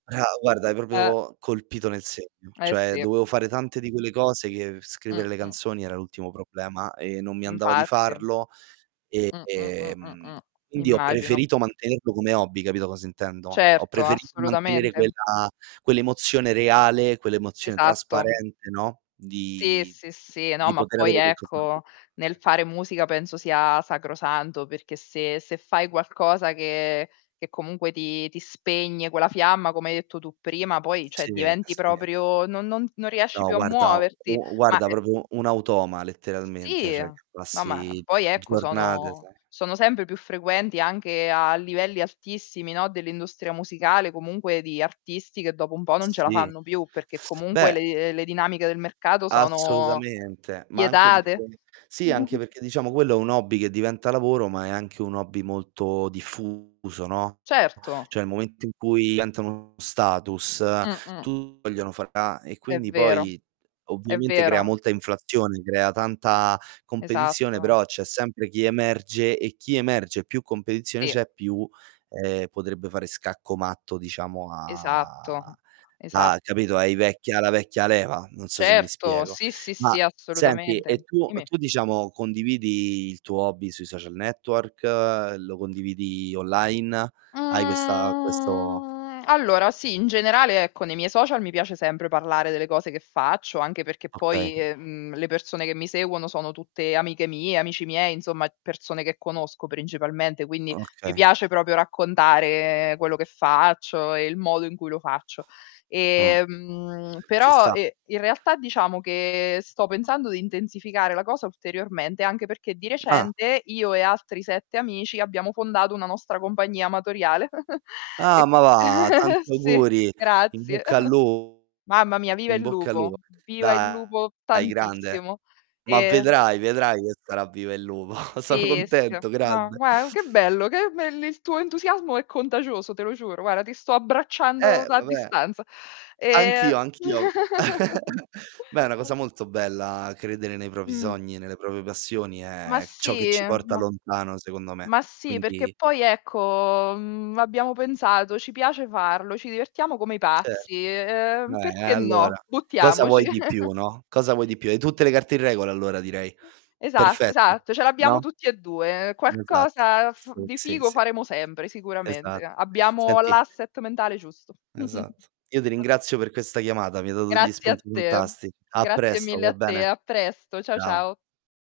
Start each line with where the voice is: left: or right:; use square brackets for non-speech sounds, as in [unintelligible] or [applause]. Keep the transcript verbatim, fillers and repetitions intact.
right: Bra guarda, hai
left: Uhm
right: propio colpito nel segno.
left: Eh
right: Cioè
left: sì.
right: dovevo fare tante di quelle cose, che scrivere le
left: Mh-mh.
right: canzoni era l'ultimo problema e non mi andava di
left: Infatti.
right: farlo.
left: Mh, mh, mh, mh,
right: Ehm,
left: mh,
right: quindi ho
left: immagino.
right: preferito mantenerlo come hobby, capito cosa intendo? Ho
left: Certo,
right: preferito mantenere
left: assolutamente.
right: quella quell'emozione reale, quell'emozione
left: Esatto.
right: trasparente, no,
left: Sì,
right: di
left: sì, sì, no
right: di
left: ma
right: poter
left: poi
right: avere qualcosa da
left: ecco, nel
right: [unintelligible]
left: fare musica penso sia sacrosanto, perché se se fai qualcosa, che che comunque ti ti spegne quella fiamma, come hai detto tu prima, poi ceh
right: Sì,
left: diventi
right: sì.
left: proprio no non non riesci
right: No,
left: più a
right: guarda
left: muoverti.
right: u
left: Ma
right: guarda
left: g
right: propio un automa, letteralmente,
left: Sì,
right: cioè che
left: no, ma
right: passi
left: poi ecco
right: giornate,
left: sono
right: sai
left: sono sembre più frequenti anche a livelli altissimi no, dell'industria musicale comungue di artisti, che dopo un bo non ce la
right: Sì.
left: fanno più, perché comunque
right: Beh
left: le le dinamiche del mercato sono
right: Assolutamente, ma anche
left: pietate.
right: perché sì, anche
left: [chuckles]
right: perché, diciamo quello è un hobby che diventa lavoro, ma è anche un hobby molto diffuso, no.
left: Certo.
right: Cioè il momento in cui diventa uno status,
left: Mh-mh.
right: tu vogliono [unintelligible] e
left: È
right: quindi
left: vero.
right: poi
left: È
right: ovviamente crea
left: vero.
right: molta inflazione, crea tanta competizione,
left: Esatto.
right: però c'è sempre chi emerge e chi emerge, più competizione
left: Sì.
right: c'è, più, ehm, potrebbe fare scacco matto, diciamo, a
left: Esatto,
right: a
left: esatto.
right: capito, ai vecchi alla vecchia leva, non so se mi
left: Certo,
right: spiego.
left: sì, sì,
right: Ma
left: sì,
right: senti,
left: assolutamente.
right: e tu
left: immi.
right: tu diciamo condividi il tuo hobby sui social network, lo condividi online? Hai questa questo
left: Mhmm, allora sì, in generale ecco nei miei social mi piace sempre parlare delle cose che faccio, anche perché
right: Okay.
left: poi, ehm, le persone che mi seguono sono tutte amiche mie, amici miei, insomma persone che conosco principalmente, quindi mi
right: Okay.
left: piace proprio raccontare quello che faccio e il modo in cui lo faccio.
right: Mh.
left: Ehm,
right: Ci
left: però,
right: sta.
left: ehm, in realtà diciamo che sto pensando di intensificare la cosa ulteriormente, anche perché di
right: Ah.
left: recente io e altri sette amici, abbiamo fondato una nostra combagnia amatoriale. [chuckles] E
right: Ah, ma va!
left: [chuckles]
right: Tanti
left: Sì,
right: auguri. In
left: grazie.
right: bocca al lu
left: [chuckles] Mamma mia, viva il
right: in bocca al
left: lupo,
right: lupo.
left: viva il lupo
right: Dai grande.
left: tantissimo.
right: Ma
left: Ehm
right: vedrai, vedrai che sarà viva il lupo. Sono
left: Sì, sì.
right: contento,
left: No,
right: grande.
left: gua che bello, che bel il tuo entusiasmo è contagioso, te lo giuro. Guarda, ti sto abbracciando
right: Eh,
left: da a
right: vabbè.
left: distanza. Ehm
right: Anch'io, anch'io av
left: [giggles]
right: [chuckles] Beh, è una cosa molto bella credere nei propi
left: Mh.
right: sogni, nelle propie passioni,
left: Ma
right: è c ciò che
left: sì,
right: ci porta
left: ma
right: lontano, secondo me.
left: ma sì, perché
right: Quindi
left: poi ecco, mhmm, abbiamo pensato: "Ci piace farlo, ci divertiamo come i
right: Certo.
left: pazzi, ehm,
right: Eh, e
left: perché
right: allora,
left: no?
right: cosa
left: Buttiamoci."
right: vuoi di più,
left: [chuckles]
right: no, cosa vuoi di più? Hai tutte le carte in regola allora, direi.
left: Esatto,
right: Perfetto,
left: esatto, ce l'abbiamo
right: no?
left: tutti e due, ehm,
right: Esatto.
left: qualcosa, uhm, f
right: Sì,
left: di
right: sì,
left: figo
right: sì.
left: faremo sembre, sicuramente.
right: Esat
left: A abbiamo l'
right: senti
left: asset mentale giusto. [chuckles]
right: Esatto. Io ti
left: [unintelligible]
right: ringrazio per questa chiamata, mi hai dato degli
left: Grazie a
right: spunti
left: te.
right: fantasti a
left: Grazie
right: presto,
left: mille
right: va
left: a te,
right: bene?
left: a presto. Ciao,
right: Ciao.
left: ciao.